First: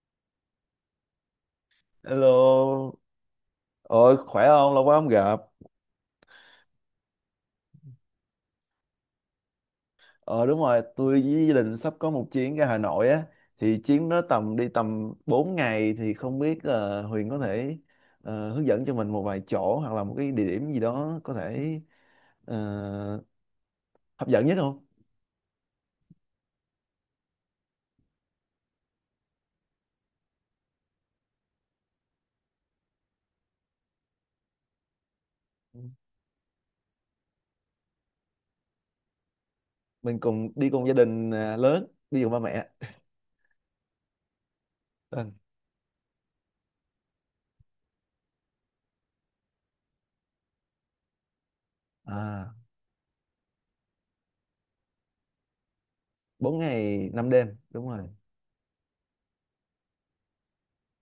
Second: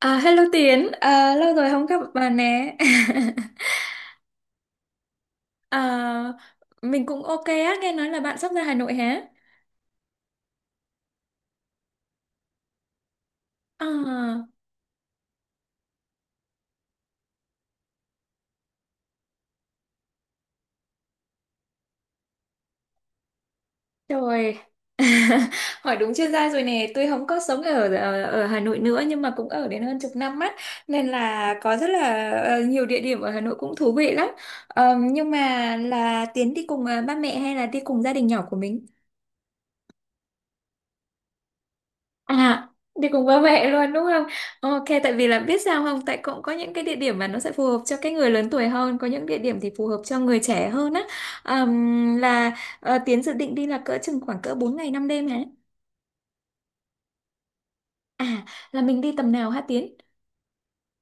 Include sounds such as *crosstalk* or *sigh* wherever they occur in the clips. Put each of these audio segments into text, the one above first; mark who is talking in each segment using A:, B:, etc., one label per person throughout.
A: À, hello Tiến, à, lâu rồi không gặp bà nè.
B: Hello,
A: *laughs*
B: ờ khỏe không? Lâu quá không gặp.
A: À, mình cũng ok á, nghe nói là bạn sắp ra Hà Nội hả?
B: Ờ đúng rồi, tôi với gia đình sắp có một chuyến ra Hà Nội á, thì chuyến đó
A: À,
B: tầm 4 ngày thì không biết là Huyền có thể hướng dẫn cho mình một vài chỗ hoặc là một cái địa điểm gì đó có thể ờ, hấp dẫn
A: trời,
B: nhất không?
A: *laughs* hỏi đúng chuyên gia rồi nè. Tôi không có sống ở, ở ở Hà Nội nữa nhưng mà cũng ở đến hơn chục năm á, nên là có rất là ờ, nhiều địa điểm ở Hà Nội cũng thú vị lắm. Ờ, nhưng mà là Tiến đi cùng ờ, ba mẹ hay là đi cùng gia đình nhỏ của mình?
B: Mình cùng đi cùng gia đình à, lớn, đi cùng ba
A: À,
B: mẹ.
A: đi cùng ba mẹ luôn đúng không? Ok, tại vì
B: Vâng.
A: là biết sao không? Tại cũng có những cái địa điểm mà nó sẽ phù hợp cho cái người lớn tuổi hơn, có những địa điểm thì phù hợp cho người trẻ hơn á. Ờm,
B: À,
A: là ờ, Tiến dự định đi là cỡ chừng khoảng cỡ 4 ngày 5 đêm hả?
B: 4 ngày 5 đêm, đúng rồi.
A: À, là mình đi tầm nào hả Tiến?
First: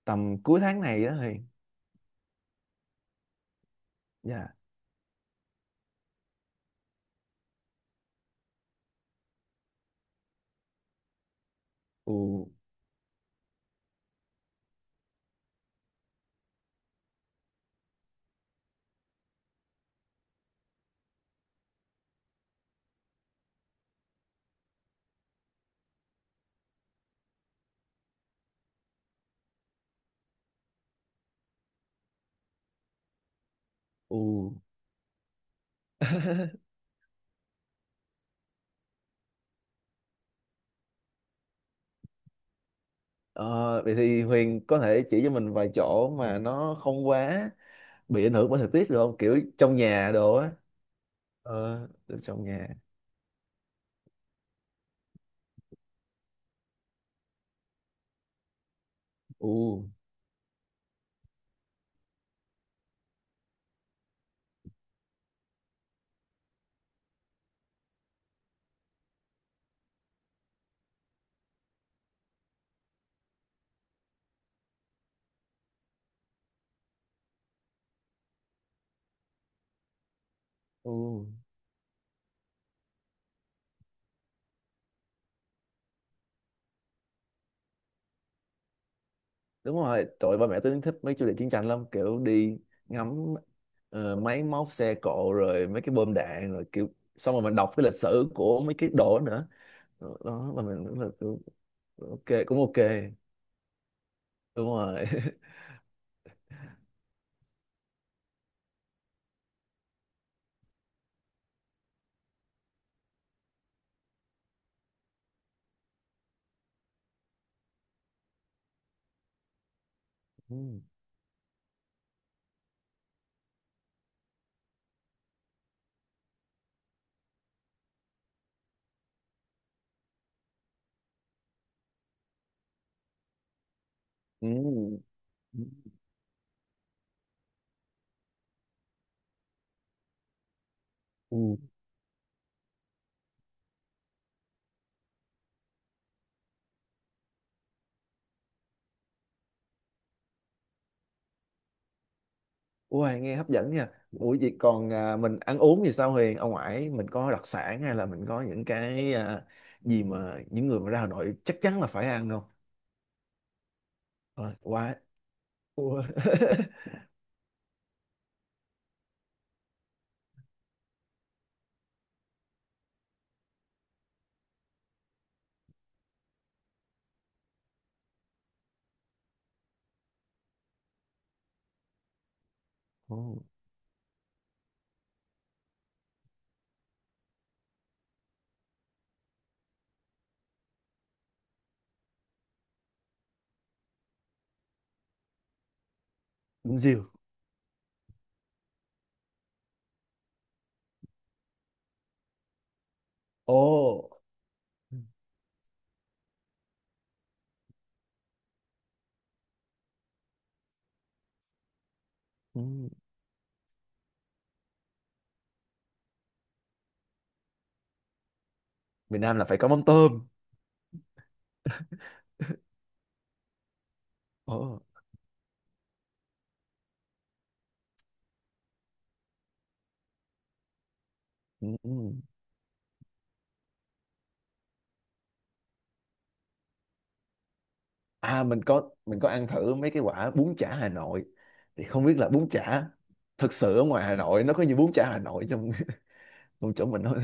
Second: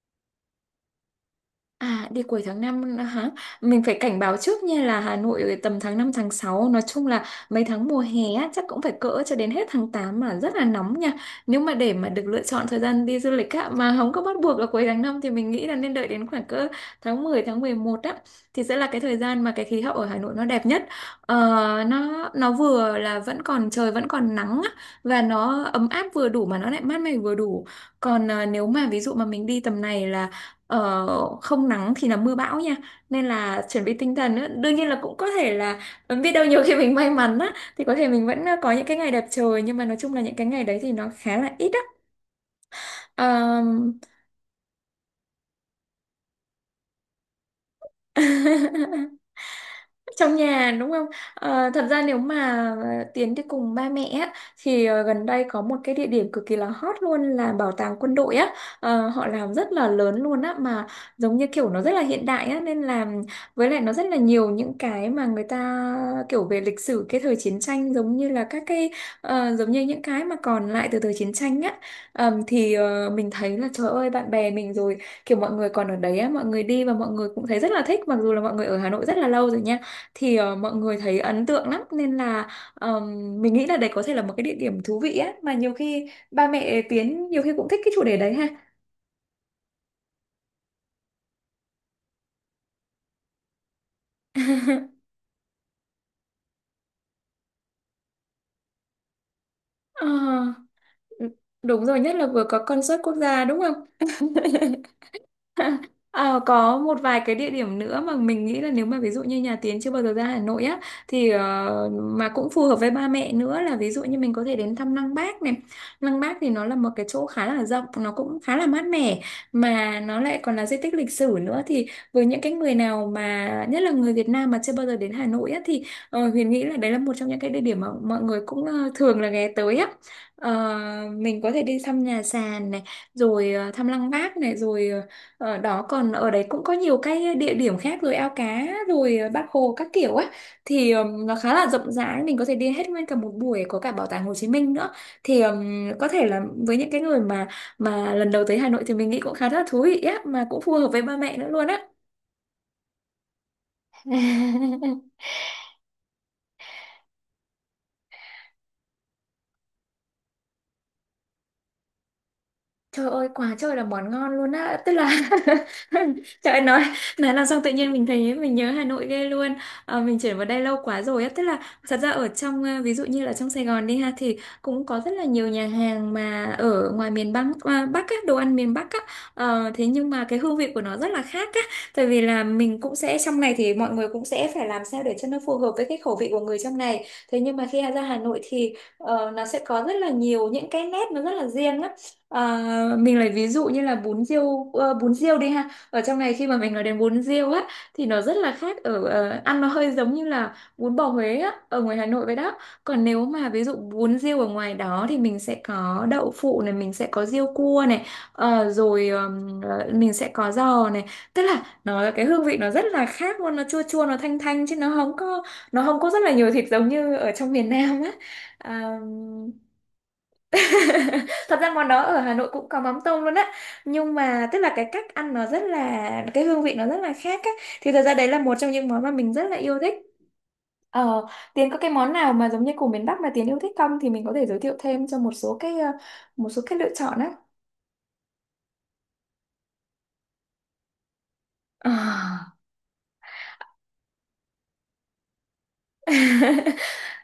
B: Tầm cuối tháng này đó Huyền.
A: À, đi cuối tháng 5 nữa hả? Mình phải cảnh báo
B: Dạ.
A: trước nha là Hà Nội tầm tháng 5 tháng sáu. Nói chung là mấy tháng mùa hè á, chắc cũng phải cỡ cho đến hết tháng 8 mà rất là nóng nha. Nếu mà để mà được lựa
B: Ù,
A: chọn thời gian đi du lịch á, mà không có bắt buộc là cuối tháng 5 thì mình nghĩ là nên đợi đến khoảng cỡ tháng 11 á. Thì sẽ là cái thời gian mà cái khí hậu ở Hà Nội nó đẹp nhất. Ờ, nó vừa là vẫn còn trời vẫn còn nắng á, và nó ấm áp vừa đủ mà nó lại mát mẻ vừa đủ. Còn à, nếu mà ví dụ mà mình đi tầm này là ờ, không nắng thì là mưa bão nha, nên là chuẩn bị tinh
B: ù.
A: thần á. Đương nhiên là cũng có thể là ừ, biết
B: *laughs*
A: đâu nhiều khi mình may mắn á thì có thể mình vẫn ờ, có những cái ngày đẹp trời, nhưng mà nói chung là những cái ngày đấy thì nó khá là ít á.
B: Ờ, vậy thì Huyền có thể chỉ cho mình vài chỗ mà nó không quá bị ảnh hưởng bởi thời tiết được không?
A: *laughs*
B: Kiểu trong nhà đồ
A: Trong
B: á.
A: nhà đúng không? Ờ,
B: Ờ,
A: thật ra nếu
B: được trong
A: mà
B: nhà.
A: ờ, Tiến đi cùng ba mẹ á, thì ờ, gần đây có một cái địa điểm cực kỳ là hot luôn là bảo tàng quân đội á. Ờ, họ làm rất
B: Ừ,
A: là lớn luôn á, mà giống như kiểu nó rất là hiện đại á, nên là với lại nó rất là nhiều những cái mà người ta kiểu về lịch sử cái thời chiến tranh, giống như là các cái ờ, giống như những cái mà còn lại từ thời chiến tranh á. Thì ờ, mình thấy là trời ơi bạn bè mình rồi, kiểu mọi người còn ở đấy á, mọi người đi và mọi người cũng thấy rất là thích, mặc dù là mọi người ở Hà Nội rất là lâu rồi nha, thì ờ, mọi
B: ừ.
A: người thấy ấn tượng lắm, nên là mình nghĩ là đấy có thể là một cái địa điểm thú vị á, mà nhiều khi ba mẹ Tiến nhiều khi cũng thích cái chủ đề đấy ha.
B: Đúng rồi, tụi ba mẹ tôi thích mấy chủ đề chiến tranh lắm. Kiểu đi ngắm máy móc xe
A: *laughs*
B: cộ rồi mấy cái bom đạn rồi kiểu xong rồi mình đọc cái lịch sử của mấy cái đồ đó nữa.
A: Ờ,
B: Đó, mà mình cũng là
A: ừ,
B: kiểu,
A: đúng rồi, nhất là vừa
B: ok,
A: có
B: cũng ok.
A: concert quốc gia đúng không?
B: Đúng
A: *laughs*
B: rồi. *laughs*
A: *laughs* Ờ, có một vài cái địa điểm nữa mà mình nghĩ là nếu mà ví dụ như nhà Tiến chưa bao giờ ra Hà Nội á, thì ờ, mà cũng phù hợp với ba mẹ nữa là ví dụ như mình có thể đến thăm Lăng Bác này. Lăng Bác thì nó là một cái chỗ khá là rộng, nó cũng khá là mát mẻ mà nó lại còn là di
B: Ừ.
A: tích lịch sử nữa, thì với những cái người nào mà nhất là người Việt Nam mà chưa bao giờ đến Hà Nội á thì ờ, Huyền nghĩ là đấy là một trong những cái địa điểm mà mọi người cũng ờ, thường là ghé tới á. Ờ, mình có thể đi thăm nhà sàn này, rồi ờ, thăm Lăng Bác này, rồi ờ,
B: Ừ.
A: ở đó còn ở đấy cũng có nhiều cái địa điểm khác, rồi ao cá, rồi ờ, Bác Hồ các kiểu ấy, thì nó khá
B: Ừ.
A: là rộng rãi, mình có thể đi hết nguyên cả một buổi, có cả bảo tàng Hồ Chí Minh nữa, thì có thể là với những cái người mà lần đầu tới Hà Nội thì mình nghĩ cũng khá là thú vị á, mà cũng phù hợp với ba mẹ nữa luôn á.
B: Ui, nghe hấp dẫn nha. Ủa vậy còn
A: *laughs*
B: à, mình ăn uống thì sao Huyền? Ở ngoài mình có đặc sản hay là mình có những cái à, gì mà những người mà ra Hà Nội chắc chắn là phải ăn không?
A: Trời ơi quá trời là món ngon luôn
B: Rồi,
A: á. Tức
B: quá.
A: là *laughs*
B: Ủa. *laughs*
A: trời ơi Nói làm xong tự nhiên mình thấy mình nhớ Hà Nội ghê luôn. Ờ, mình chuyển vào đây lâu quá rồi á. Tức là thật ra ở trong ờ, ví dụ như là trong Sài Gòn đi ha, thì cũng có rất là nhiều nhà hàng mà ở ngoài miền Bắc, à, Bắc á, đồ ăn miền Bắc á. Ờ, thế nhưng mà cái hương vị của nó rất là khác á. Tại vì là mình cũng sẽ
B: Ồ,
A: trong này, thì mọi người cũng sẽ phải làm sao để cho nó phù hợp với cái khẩu vị của người trong này. Thế nhưng mà khi ra Hà Nội thì ờ, nó sẽ có rất là nhiều những cái nét, nó rất là riêng á. Ờ, mình lấy ví dụ như là bún riêu ờ, bún riêu đi ha, ở trong này khi mà mình
B: bún
A: nói đến
B: riêu.
A: bún riêu á thì nó rất là khác, ở ờ, ăn nó hơi giống như là bún bò Huế á, ở ngoài Hà Nội vậy đó. Còn nếu mà ví dụ
B: Ồ.
A: bún riêu ở ngoài đó thì mình sẽ có đậu phụ này, mình sẽ có riêu cua này, ờ, rồi ờ, mình sẽ có giò này, tức là nó cái hương vị nó rất
B: Ừ.
A: là khác luôn, nó chua chua nó thanh thanh, chứ nó không có rất là nhiều thịt giống như ở trong miền Nam á. Ờ,
B: Miền Nam là phải có mắm tôm.
A: thật ra món đó ở Hà Nội cũng có mắm tôm luôn á. Nhưng mà tức là
B: Ồ.
A: cái cách ăn nó rất là, cái hương vị nó rất là khác á. Thì thật ra đấy là một trong những món mà mình rất là yêu thích. Ờ, Tiến có
B: Ừ.
A: cái
B: Ừ.
A: món nào mà giống như của miền Bắc mà Tiến yêu thích không? Thì mình có thể giới thiệu thêm cho một số cái ờ, một số cái lựa chọn á.
B: À, mình có ăn thử mấy cái quả bún chả Hà Nội. Thì không biết là bún
A: À.
B: chả thực sự ở ngoài Hà Nội nó có như bún chả Hà Nội trong *laughs* trong
A: *laughs*
B: chỗ mình không?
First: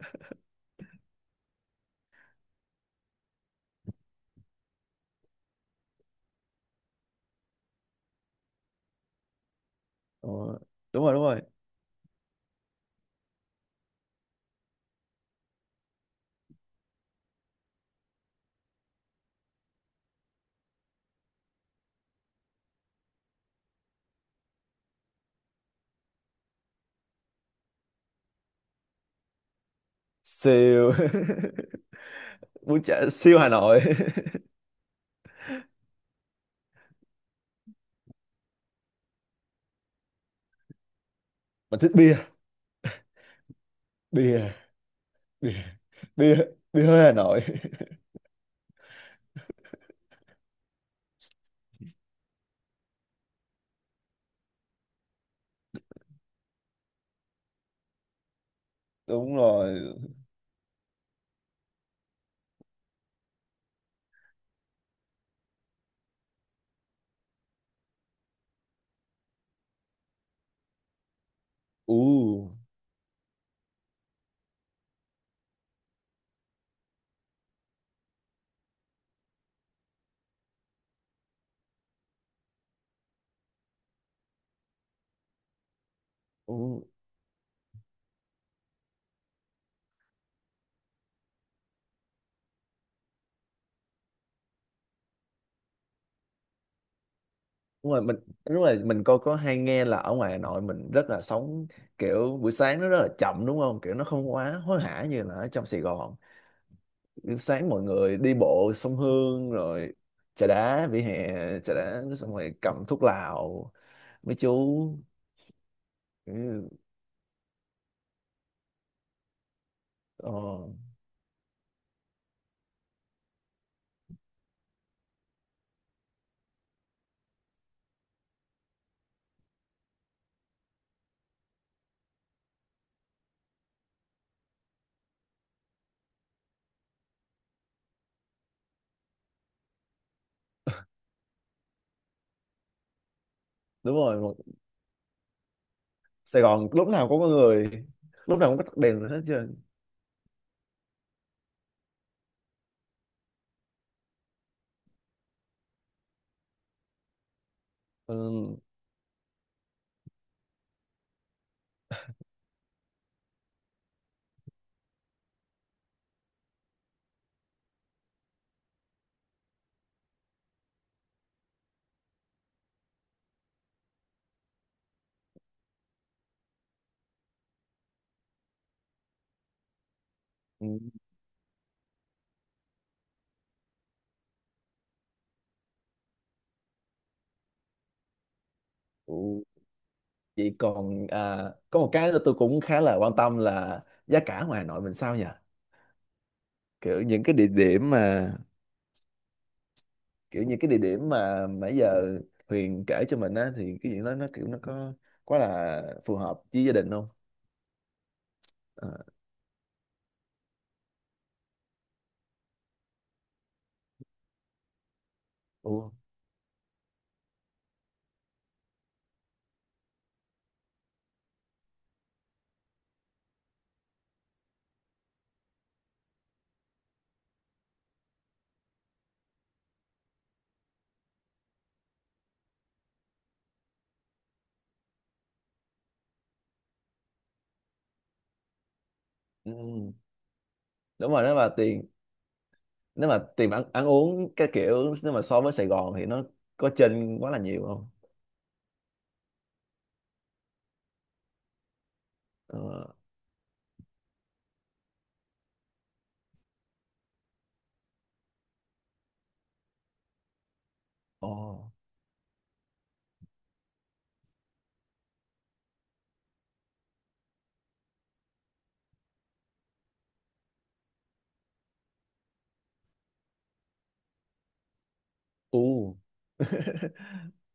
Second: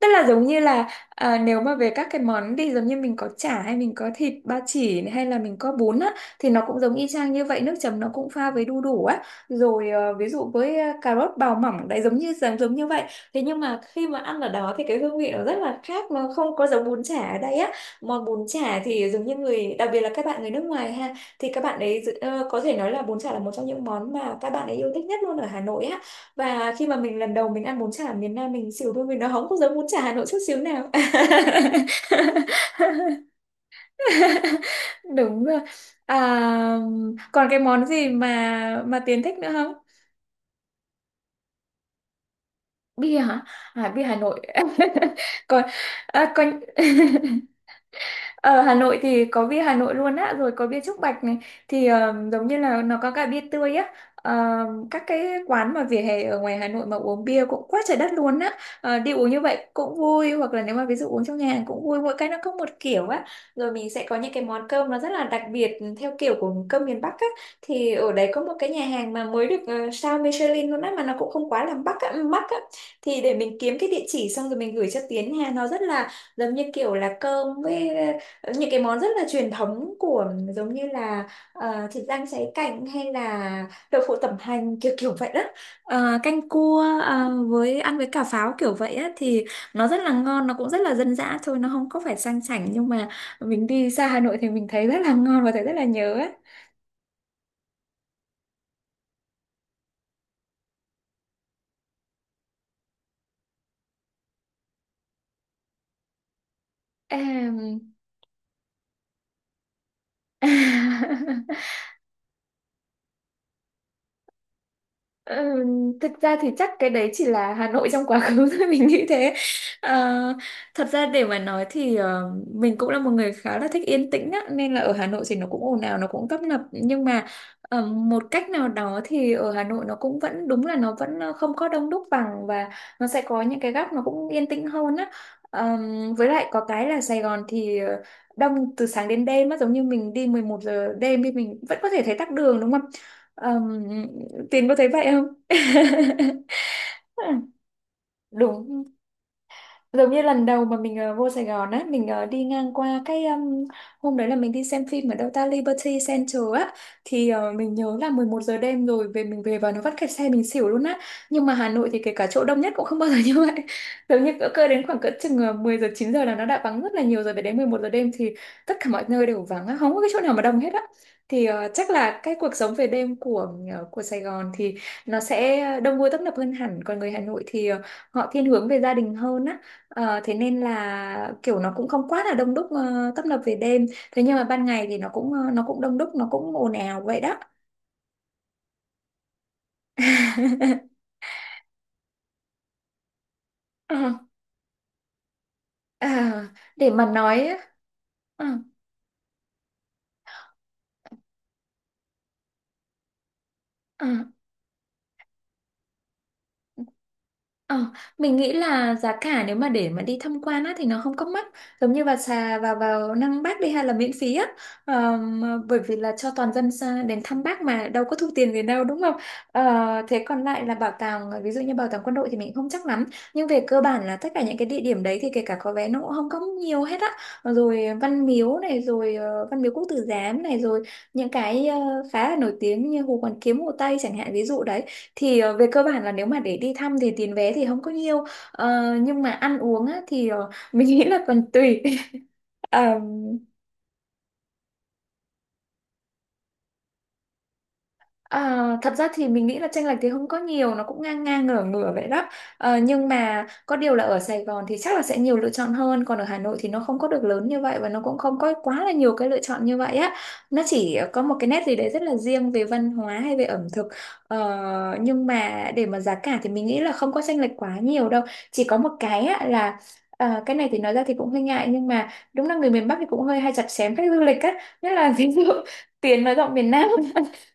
A: Tức là giống như là, à, nếu mà về các cái món thì giống như mình có chả hay mình có thịt ba chỉ hay là mình có bún á, thì nó cũng giống y chang như vậy, nước chấm nó cũng pha với đu đủ á, rồi ờ,
B: *laughs*
A: ví dụ
B: Ồ.
A: với ờ,
B: Đúng rồi,
A: cà
B: đúng
A: rốt
B: rồi.
A: bào mỏng đấy, giống như giống giống như vậy. Thế nhưng mà khi mà ăn ở đó thì cái hương vị nó rất là khác, nó không có giống bún chả ở đây á. Món bún chả thì giống như người, đặc biệt là các bạn người nước ngoài ha, thì các bạn ấy có thể nói là bún chả là một trong những món mà các bạn ấy yêu thích nhất luôn ở Hà Nội á. Và khi mà mình lần đầu mình ăn bún chả ở miền Nam, mình xỉu thôi, mình nó không có giống bún chả Hà Nội chút xíu nào.
B: Siêu
A: *laughs*
B: *laughs* bún chả siêu Hà Nội. *laughs*
A: Đúng rồi. À, còn cái món gì mà Tiến thích nữa không?
B: Mình thích bia.
A: Bia hả? À, bia Hà Nội.
B: Bia,
A: *laughs* Còn
B: bia,
A: à,
B: bia,
A: còn *laughs*
B: bia hơi Hà Nội.
A: ở Hà Nội thì có bia Hà Nội luôn á, rồi có bia Trúc Bạch này, thì giống như là nó có cả bia tươi á. Ờ, các cái quán mà vỉa hè ở ngoài Hà Nội mà uống bia cũng quá trời đất luôn á. Ờ,
B: *laughs*
A: đi uống
B: Đúng
A: như vậy cũng
B: rồi.
A: vui, hoặc là nếu mà ví dụ uống trong nhà hàng cũng vui, mỗi cái nó có một kiểu á. Rồi mình sẽ có những cái món cơm nó rất là đặc biệt, theo kiểu của cơm miền Bắc á. Thì ở đấy có một cái nhà hàng mà mới được sao Michelin luôn á, mà nó cũng không quá là mắc
B: U,
A: á. Thì để mình kiếm cái địa chỉ xong rồi mình gửi cho Tiến nha, nó rất là giống như kiểu là cơm với những cái món rất là truyền thống, của giống như là thịt rang cháy cạnh, hay là đậu phụ tẩm hành kiểu kiểu vậy đó. Canh cua
B: u,
A: với ăn với cà pháo kiểu vậy á, thì nó rất là ngon, nó cũng rất là dân dã thôi, nó không có phải sang chảnh, nhưng mà mình đi xa Hà Nội thì mình thấy rất là ngon và thấy rất là nhớ á.
B: đúng rồi mình đúng rồi mình coi có hay nghe là ở ngoài Hà Nội mình rất là sống, kiểu buổi sáng nó rất là chậm đúng không, kiểu nó không quá hối hả như là ở trong Sài Gòn. Buổi sáng
A: Em-
B: mọi người đi bộ sông Hương rồi trà đá vỉa hè,
A: *laughs*
B: trà đá xong rồi cầm thuốc lào mấy chú.
A: Ờ, Thực ra thì
B: Ừ,
A: chắc cái đấy chỉ là Hà Nội trong quá khứ thôi, *laughs* mình nghĩ thế. Ờ,
B: ờ,
A: Thật ra để mà nói thì, mình cũng là một người khá là thích yên tĩnh á, nên là ở Hà Nội thì nó cũng ồn ào, nó cũng tấp nập, nhưng mà một cách nào đó thì ở Hà Nội nó cũng vẫn, đúng là nó vẫn không có đông đúc bằng, và nó sẽ có những cái góc nó cũng yên tĩnh hơn á. Ờ, với lại có cái là Sài Gòn thì đông từ sáng đến đêm á, giống như mình đi 11 giờ đêm thì mình vẫn có thể thấy tắc đường, đúng không? Ờm,
B: đúng rồi.
A: Tiến có thấy vậy không?
B: Sài Gòn lúc nào cũng có người, lúc nào cũng có
A: *laughs*
B: tắt
A: Đúng.
B: đèn hết trơn.
A: Giống như lần đầu mà mình vô Sài Gòn á, mình đi ngang qua cái hôm đấy là mình đi xem phim ở đâu ta, Liberty Center á, thì mình nhớ là 11 giờ
B: Ừ,
A: đêm rồi, về mình về và nó vắt kẹt xe mình xỉu luôn á. Nhưng mà Hà Nội thì kể cả chỗ đông nhất cũng không bao giờ *laughs* như vậy. Giống như cỡ cơ đến khoảng cỡ chừng 10 giờ 9 giờ là nó đã vắng rất là nhiều rồi, về đến 11 giờ đêm thì tất cả mọi nơi đều vắng á, không có cái chỗ nào mà đông hết á. Thì chắc là cái cuộc sống về đêm của Sài Gòn thì nó sẽ đông vui tấp nập hơn hẳn, còn người Hà Nội thì họ thiên hướng về gia đình hơn á. Ờ, thế nên
B: ừ,
A: là kiểu nó cũng không quá là đông đúc, tấp nập về đêm, thế nhưng mà ban ngày thì nó cũng nó cũng đông đúc, nó cũng ồn ào vậy đó.
B: ừ. Vậy còn
A: *laughs*
B: à, có một cái nữa tôi cũng khá là quan tâm là
A: Ờ,
B: giá cả ngoài Hà Nội mình sao nhỉ,
A: ờ, để
B: kiểu
A: mà
B: những cái
A: nói
B: địa
A: á,
B: điểm mà
A: ờ,
B: kiểu những cái địa điểm mà nãy giờ Huyền kể cho mình á thì cái gì
A: ờ.
B: đó nó kiểu nó có quá là phù hợp với gia đình không?
A: Ờ, Mình nghĩ
B: À,
A: là giá cả nếu mà để mà đi tham quan á thì nó không có mắc, giống như vào xà vào vào Năng Bác đi hay là miễn phí á. Ờ, mà bởi
B: ừ.
A: vì là cho toàn dân đến thăm Bác mà đâu có thu tiền gì đâu, đúng không? Ờ, thế còn lại là bảo tàng, ví dụ như bảo tàng quân đội thì mình không chắc lắm, nhưng về cơ bản là tất cả những cái địa điểm đấy thì kể cả có vé nó cũng không có nhiều hết á. Rồi Văn Miếu này, rồi Văn Miếu Quốc Tử Giám này, rồi những cái khá là nổi tiếng như Hồ Hoàn Kiếm, Hồ Tây chẳng hạn, ví dụ đấy, thì về cơ bản là nếu mà để đi thăm thì tiền vé thì không có nhiều. Ờ, nhưng mà ăn uống
B: Ừ.
A: á, thì mình nghĩ
B: Đúng rồi,
A: là còn tùy.
B: nếu mà
A: *laughs*
B: tiền ăn ăn uống cái kiểu nếu mà so với Sài Gòn thì nó có chênh quá là nhiều không?
A: À, thật ra thì mình nghĩ là chênh lệch thì không có nhiều, nó cũng ngang ngang ngửa ngửa vậy đó. Ờ,
B: Ờ.
A: nhưng mà có điều là ở Sài Gòn thì chắc là sẽ nhiều lựa chọn hơn, còn ở Hà Nội thì nó không có được lớn như vậy, và nó cũng không có quá là nhiều cái lựa chọn như vậy á. Nó chỉ có
B: Ồ.
A: một cái nét gì đấy rất là riêng về văn hóa hay về ẩm thực. Ờ, nhưng mà để mà giá cả thì mình nghĩ là không có chênh lệch quá nhiều đâu. Chỉ có một cái á, là cái này thì nói ra thì cũng hơi ngại, nhưng mà đúng là người miền Bắc thì cũng hơi hay chặt chém khách du lịch á, nhất là ví dụ
B: U. *laughs*
A: *laughs* tiền nói rộng miền Nam,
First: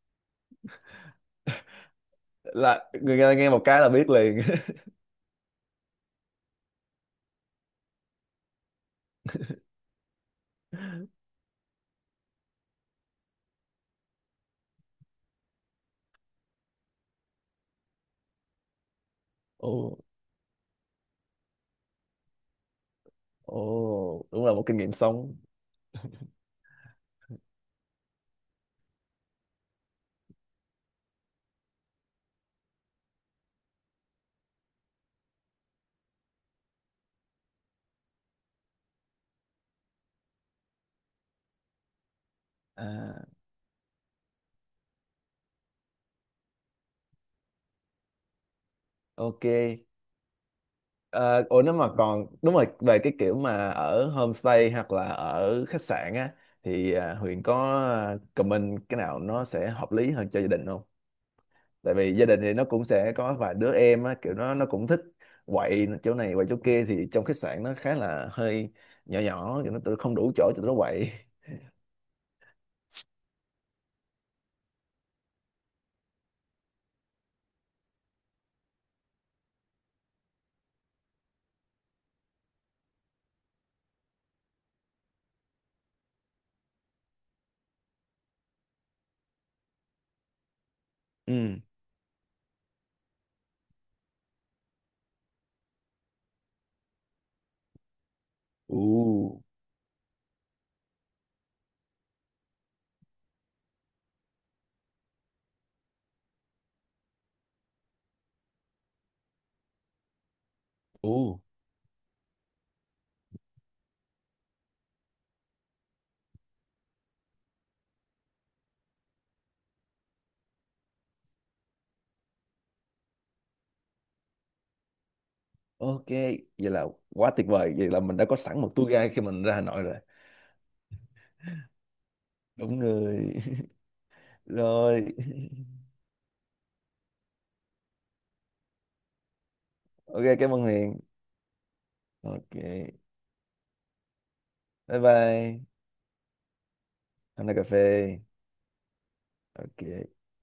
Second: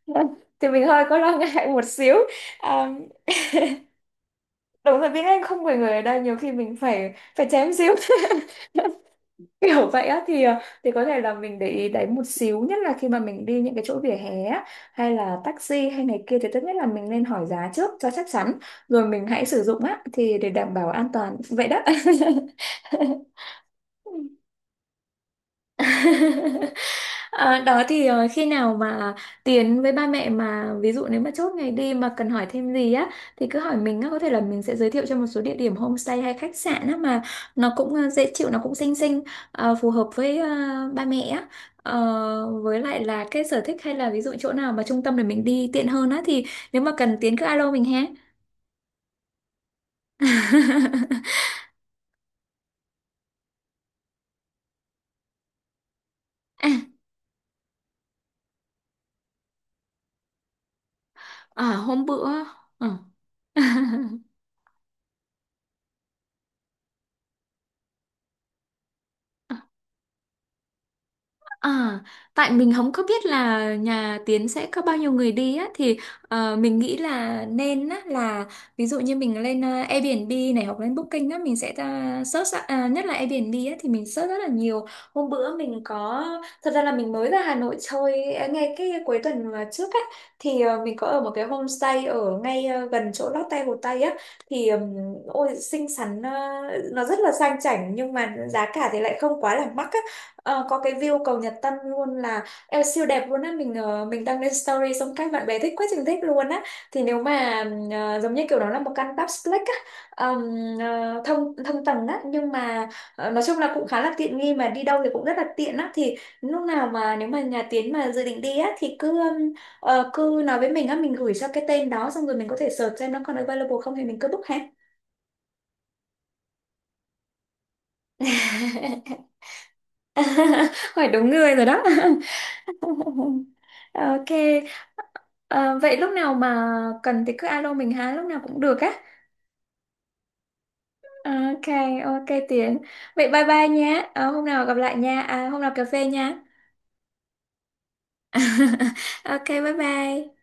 A: *laughs* thì mình hơi có lo *laughs* ngại một xíu. À,
B: Là người ta nghe một cái là biết liền.
A: đúng là tiếng Anh không phải người ở đây, nhiều khi mình phải phải chém xíu *laughs* kiểu vậy á, thì thì có thể là mình để ý đấy một xíu, nhất là khi mà mình đi những cái chỗ vỉa hè á, hay là taxi hay này kia, thì tốt nhất là mình nên hỏi giá trước cho chắc chắn rồi mình hãy
B: *laughs*
A: sử dụng
B: Ồ,
A: á, thì để đảm bảo an toàn vậy đó.
B: ồ,
A: *laughs*
B: đúng là một kinh nghiệm sống.
A: *laughs* Ờ, đó thì khi nào mà Tiến với ba mẹ, mà ví dụ nếu mà chốt ngày đi mà cần hỏi thêm gì á, thì cứ hỏi mình á, có thể là mình sẽ giới thiệu cho một số địa điểm homestay hay khách sạn á, mà nó cũng dễ chịu, nó cũng xinh xinh, phù hợp với ba mẹ á. Ờ, với lại là
B: À,
A: cái sở thích, hay là ví dụ chỗ nào mà trung tâm để mình đi tiện hơn á, thì nếu mà cần Tiến cứ alo mình ha.
B: ok. À,
A: *laughs*
B: ủa nếu mà còn đúng rồi về cái kiểu mà ở homestay hoặc là ở khách sạn á
A: à,
B: thì à, Huyền có comment cái nào nó sẽ hợp lý hơn cho gia đình không?
A: à,
B: Tại
A: hôm
B: vì gia đình
A: bữa
B: thì nó cũng
A: ờ.
B: sẽ có vài đứa em á,
A: *laughs*
B: kiểu nó cũng thích quậy chỗ này quậy chỗ kia thì trong khách sạn nó khá là hơi nhỏ nhỏ, kiểu nó tự không đủ chỗ cho tụi nó quậy.
A: À, tại mình không có biết là nhà Tiến sẽ có bao nhiêu người đi á, thì mình nghĩ là nên á là ví dụ như mình lên Airbnb này, hoặc lên Booking á, mình sẽ ra search á, à, nhất là Airbnb á thì mình search rất là nhiều. Hôm bữa mình có, thật ra là mình mới ra Hà Nội chơi à, ngay cái cuối tuần mà trước á, thì mình có ở một cái
B: Ừ.
A: homestay ở ngay gần chỗ Lotte Hồ Tây á, thì ôi xinh xắn, nó rất là sang chảnh nhưng mà giá
B: *laughs*
A: cả thì lại không
B: U.
A: quá là mắc á. Ờ, có cái view cầu Nhật Tân luôn là eo siêu đẹp luôn á, mình mình đăng lên story xong các bạn bè thích quá trình thích luôn á. Thì nếu mà giống như kiểu đó là một căn duplex á, ờm,
B: Ồ,
A: thông thông tầng á, nhưng mà nói chung là cũng khá là tiện nghi, mà đi đâu thì cũng rất là tiện á, thì lúc nào mà nếu mà nhà Tiến mà dự định đi á, thì cứ cứ nói với mình á, mình gửi cho cái tên đó xong rồi mình có thể search xem nó còn available không, thì mình cứ book ha.
B: ok, vậy là quá tuyệt vời. Vậy là mình đã có sẵn một tour guide khi
A: *laughs*
B: mình ra Hà Nội rồi.
A: *laughs* Hỏi đúng người rồi đó.
B: Đúng rồi. *laughs*
A: *laughs* Ok.
B: Rồi,
A: Ờ, vậy lúc nào mà cần thì cứ alo mình ha, lúc nào cũng được á.
B: ok, cảm ơn Huyền.
A: Ok, ok
B: Ok,
A: Tiến, vậy bye bye nhé. Ờ, hôm nào gặp lại
B: bye
A: nha, à, hôm
B: bye.
A: nào cà phê nha.
B: Hôm nay cà phê.
A: *laughs* Ok, bye
B: Ok.
A: bye.